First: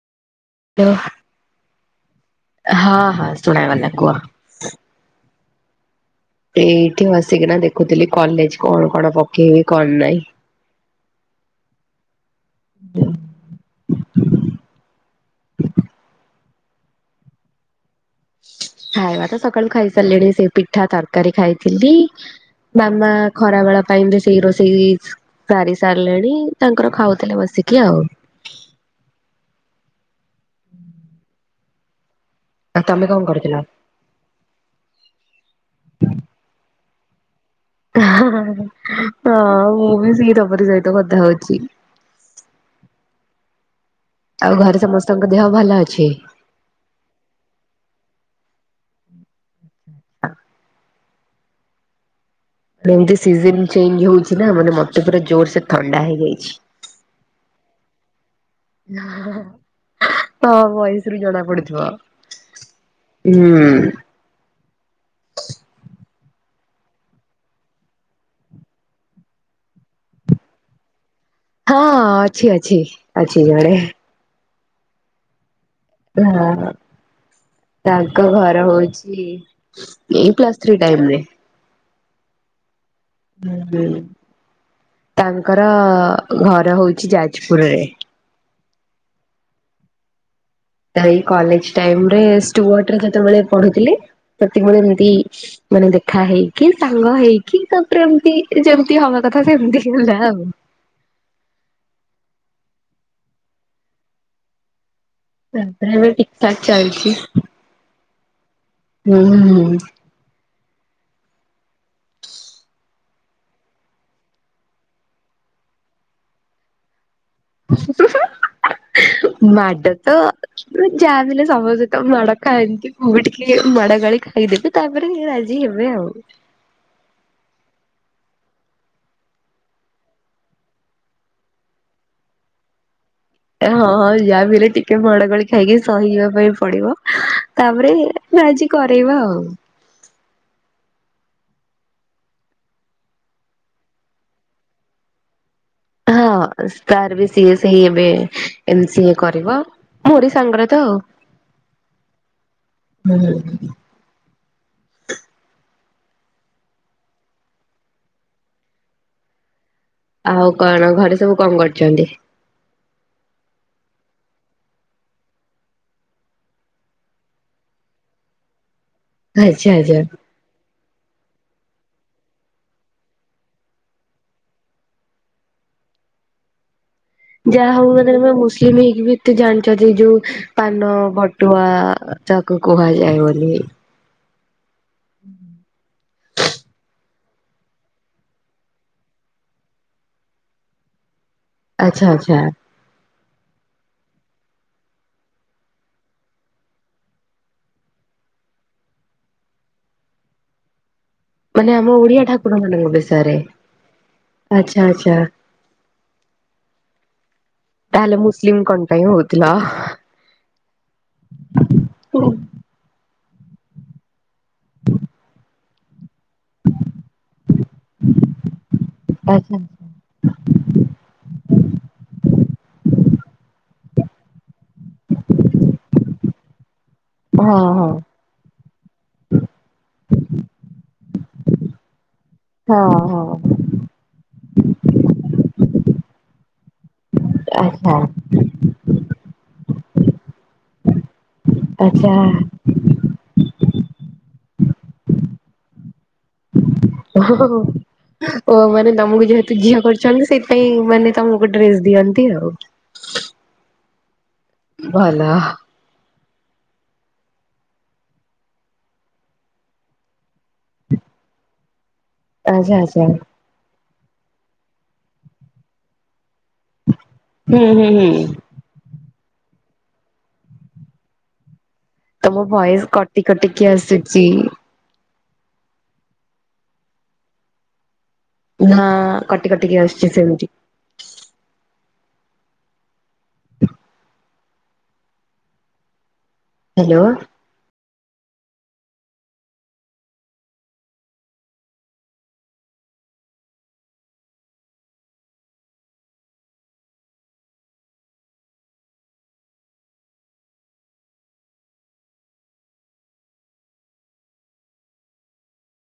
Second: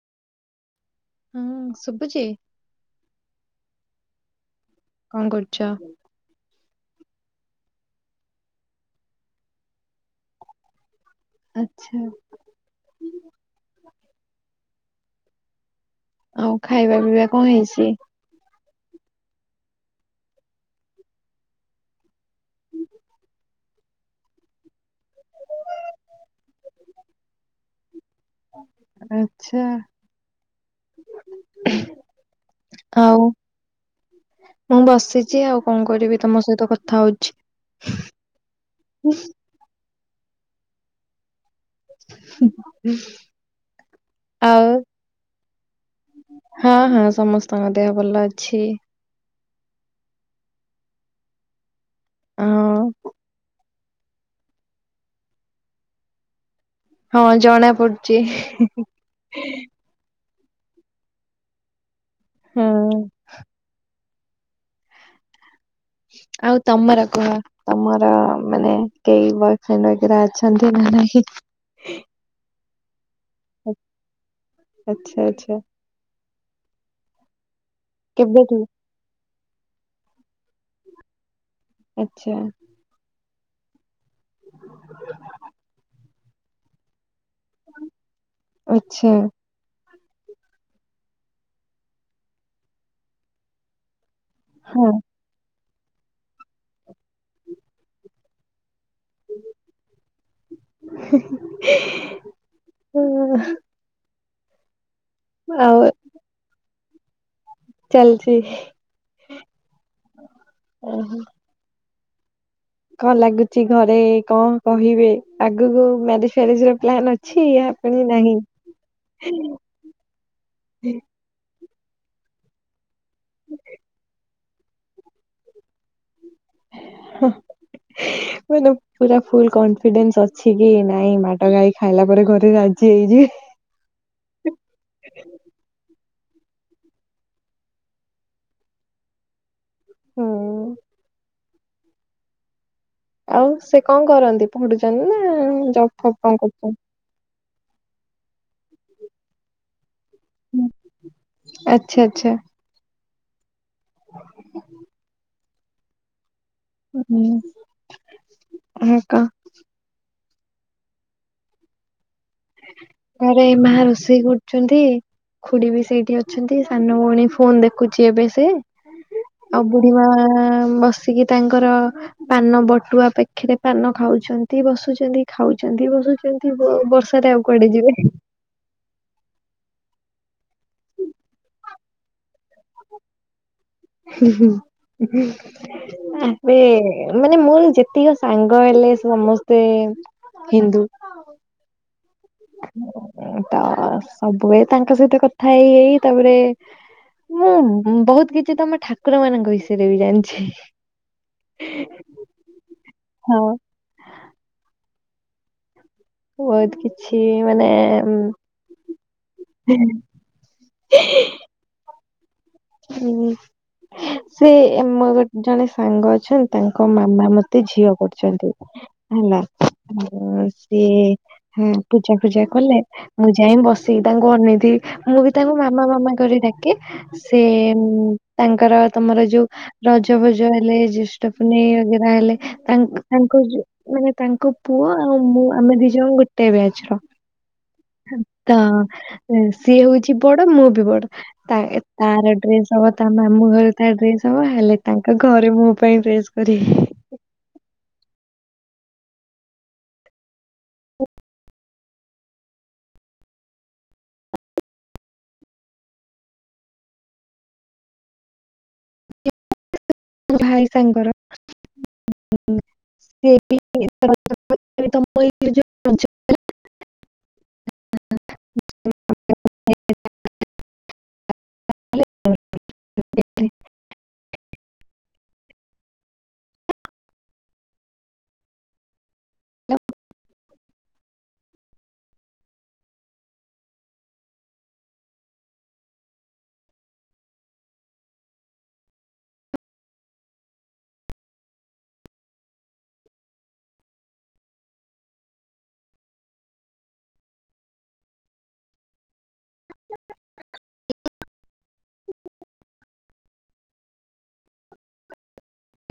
[unintelligible] ହଁ, ଶୁଭୁଛି? ହଁ, ହଁ, ଶୁଣାଗଲା କୁହ। କଣ କରୁଛ? ଏଇଠି ବସିକିନା ଦେଖୁଥିଲି କଲେଜ କଣ କଣ ପକେଇବି କଣ ନାଇଁ। ଆଛା। ଆଉ ଖାଇବା ପିଇବା କଣ ହେଇଛି? ଖାଇବା ତ ସକାଳୁ ଖାଇ ସାରିଲିଣି, ସେ ପିଠା ତରକାରୀ ଖାଇଥିଲି। ମାମା ଖରାବେଳ ପାଇଁ ବି ସେଇ ରୋଷେଇ ସାରି ସାରିଲେଣି ତାଙ୍କର ଖାଉଥିଲେ ବସିକି ଆଉ। ଆଛା। ତମେ କଣ ଆଉ? କରୁଥିଲ? ମୁଁ ବସିଛି ଆଉ କଣ କରିବି ତମ ସହିତ କଥା ହଉଛି। ହଁ ମୁଁ ବି ସେ ତମରି ସହିତ କଥା ହଉଛି। ହ ଆଉ ଘରେ ସମସ୍ତଙ୍କ ଦେହ ଭଲ ଅଛି? ହଁ ହଁ ସମସ୍ତଙ୍କ ଦେହ ଭଲ ଅଛି। ହଁ ଏମତି ସିଜନ ଚେଞ୍ଜ ହଉଛି ନା, ମାନେ ମତେ ପୁରା ଜୋର ସେ ଥଣ୍ଡା ହେଇଯାଇଛି। ହଁ ଜଣା ପଡୁଛି। ହଁ ଭୟସରୁ ଜଣା ପଡିୁଥିବ, ହଁ ହୁଁ। ଆଉ ତମର କୁହ। ତମର ମାନେ କେହି ବୟଫ୍ରେଣ୍ଡ ବଗେରା ଅଛନ୍ତି ନା ନାଇଁ? ହଁ ଅଛି ଅଛି ଅଛି ଜଣେ। ଆଚ୍ଛା ଆଚ୍ଛା। ହଁ ତାଙ୍କ କେବେଠୁ? ଘର ହଉଛି ଏଇ ପ୍ଲସ ଥ୍ରୀ ଟାଇମରେ। ଆଚ୍ଛା। ହୁଁ ହୁଁ ତାଙ୍କର ଘର ହଉଛି ଯାଜପୁରରେ। ଆଛା। ଏଇ କଲେଜ ଟାଇମ ରେ ଷ୍ଟୁଆଟ୍ ରେ ଯେତେବେଳେ ପଢୁଥିଲେ ସେତିକି ବେଳେ ହଁ ଏମତି ମାନେ ଦେଖା ହେଇକି, ସାଙ୍ଗ ହେଇକି, ତାପରେ ଏମିତି ଯେମତି ହବା କଥା ସେମତି ହେଲା ଆଉ। ହଁ ଆଉ ତାପରେ ଏବେ ଠିକ ଠାକ ଚାଲୁଛି ଆଉ। ଚାଲଛି। ହୁଁ ହୁଁ। ଓହୋ। କଣ ଲାଗୁଛି ଘରେ କଣ କହିବେ, ଆଗକୁ ମ୍ୟାରେଜ ଫ୍ୟାରେଜ ର ପ୍ଳାନ୍ ଅଛି। ୟା ପୁଣି ନାହିଁ ମାଡ ତ ଯାହା ବି ହେଲେ ସମତେ ତ୍ ମାଡ ଖାଆନ୍ତି ମୁଁ ବି ଟିକେ ମାଡ ଗାଳି କହି ଦେବେ ତାପରେ ରାଜି ହେବେ ଆଉ। ହଁ। ମାନେ ପୁରା ଫୁଲ କନଫିଡେନ୍ସ ଅଛି କି ନାଇଁ, ମାଡ ଗାଈ ଖାଇଲା ପରେ ଘରେ ରାଜି ହେଇ ଯିବେ। ହଁଁ ଯାହା ବି ହେଲେ ଟିକେ ମାଡଗାଳି ଖାଇକି ସହିିଜିବା ପାଇଁ ପଡିବ, ତାପରେ ଆଜି କରେଇବା ଆଉ। ହଁ। ଆଉ ସେ କଣ କରନ୍ତି, ପଢୁଛନ୍ତି ନା ଜବ୍ ଫପ୍ କଣ ହଁ କରୁଛନ୍ତି? ତାର ବି ସିଏ ସେଇ ଏବେ ଏମ୍-ସି- କରିବ। ମୋରି ସାଙ୍ଗରେ ତ ଆଚ୍ଛା ଆଚ୍ଛା ହୁଁ। [inaudible] ଉଁ ହୁଁ ଆକ। ଆଉ କଣ ଘରେସବୁ କଣ କରୁଚନ୍ତି? ଘରେ ଏଇ ମା ରୋଷେଇ କରୁଛନ୍ତି। ଖୁଡ଼ିବି ସେଇଠି ଅଛନ୍ତି ସାନ ଭଉଣୀ ଫୋନ୍ ଦେଖୁଚି ଏବେ ସେ। ଆଉ ଆଚ୍ଛା ଆଚ୍ଛା। ବୁଢୀମା ବସିକି ତାଙ୍କର ପାନ ବଟୁଆ ପାଖେରେ ପାନ ଖାଉଛନ୍ତି ବସୁଛନ୍ତି ଖାଉଛନ୍ତି ବସୁଛନ୍ତି ବ ବସୁ ଯାହା ହଉ ମାନେ ତମେ ମୁସ୍ଲିମ୍ ହେଇକି ବି ଏତେ ଜାଣିଚଯେ ଯୋଉ ପାନ ବଟୁଆ ତାକୁ କୁହାଯାଏ ବୋଲି। ହୁଁ ହୁଁ ହୁଁ ଆମେ ମାନେ ମୋର ଯେତିକ ସାଙ୍ଗ ହେଲେ ସମସ୍ତେ ହିନ୍ଦୁ। ଆଚ୍ଛା ଆଚ୍ଛା। ତ ସବୁବେଳେ ତାଙ୍କସହିତ କଥା ହେଇ ହେଇ ତାପରେ ମୁଁ ବହୁତ୍ କିଛିତମ ଠାକୁର ମାନଙ୍କ ବିଷୟରେ ବି ଜାଣିଚି। ମାନେ ଆମ ଓଡିଆ ଠାକୁର ମାନଙ୍କ ବିଷୟରେ ହଁ। ଆଛା ଆଛା। ବହୁତ୍ କିଛି ମାନେ ମୁସଲିମ କଣ ପାଇଁ ହଉଥିଲ? [unintelligible] ହୁଁ ସେ ମୋ ଗୋ ଜଣେସାଙ୍ଗ ଅଛ ତାଙ୍କ ମାମା ମତେ ଝିଅ କରଚନ୍ତି ହେଲା ଆଚ୍ଛା ଆଉ ସିଏ ହୁଁ ପୂଜା ଫୂଜା କଲେ ମୁଁ ଯାଇ ବସିକି ତାଙ୍କୁ ଅନେଇଥିବି ମୁଁ ବି ତାଙ୍କୁ ମାମା ମାମା କରି ଡାକେ ସେ ସେ ହଁ ଉ ହଁ। ତାଙ୍କର ତମର ଯୋଉ ରଜଫଜ ହେଲେ ଜ୍ୟେଷ୍ଠ ପୂନେଇ ବଗେରା ହେଲେ ହଁ ତାଙ୍କ ତାଙ୍କର ହଁ ଯୋଉ ମାନେ ତାଙ୍କପୁଅ ଆଉ ମୁଁ ଆମେ ଦିଜଣ ଗୋଟେ ବ୍ୟାଜର। ଆଚ୍ଛା ତ ସିଏ ହଉଚି ବଡ଼ ମୁଁବି ବଡ଼ ତା ଏ, ଆଚ୍ଛା। ତାର ଡ୍ରେସ୍ ହବ ତା ମାମୁଁ ଘରେ ତା ଡ୍ରେସ୍ ହବ ହେଲେ ତାଙ୍କ ଘରେ ମୋପାଇଁ ଡ୍ରେସ୍ କରିବେ। ଓହୋ ହୋ। ଓ ମାନେ ତମକୁ ଯେହେତୁ ଝିଅ କରିଚନ୍ତି ସେଇଥିପାଇଁ ମାନେ ତମକୁ ଡ୍ରେସ୍ ଦିଅନ୍ତି ଆଉ। ଭଲ। [unintelligible] ମୋଭାଇ ସାଙ୍ଗର [unintelligible] ଆଚ୍ଛା ଆଚ୍ଛା ସିଏ [unintelligible] [unintelligible] ହୁଁ ହୁଁ ହୁଁ। ତମ ଭଏସ୍ କଟି କଟିକି ଆସୁଚି। ହଁ କଟି କଟିକି ଆସୁଚି ସେମିତି। [inaudible] ହ୍ୟାଲୋ।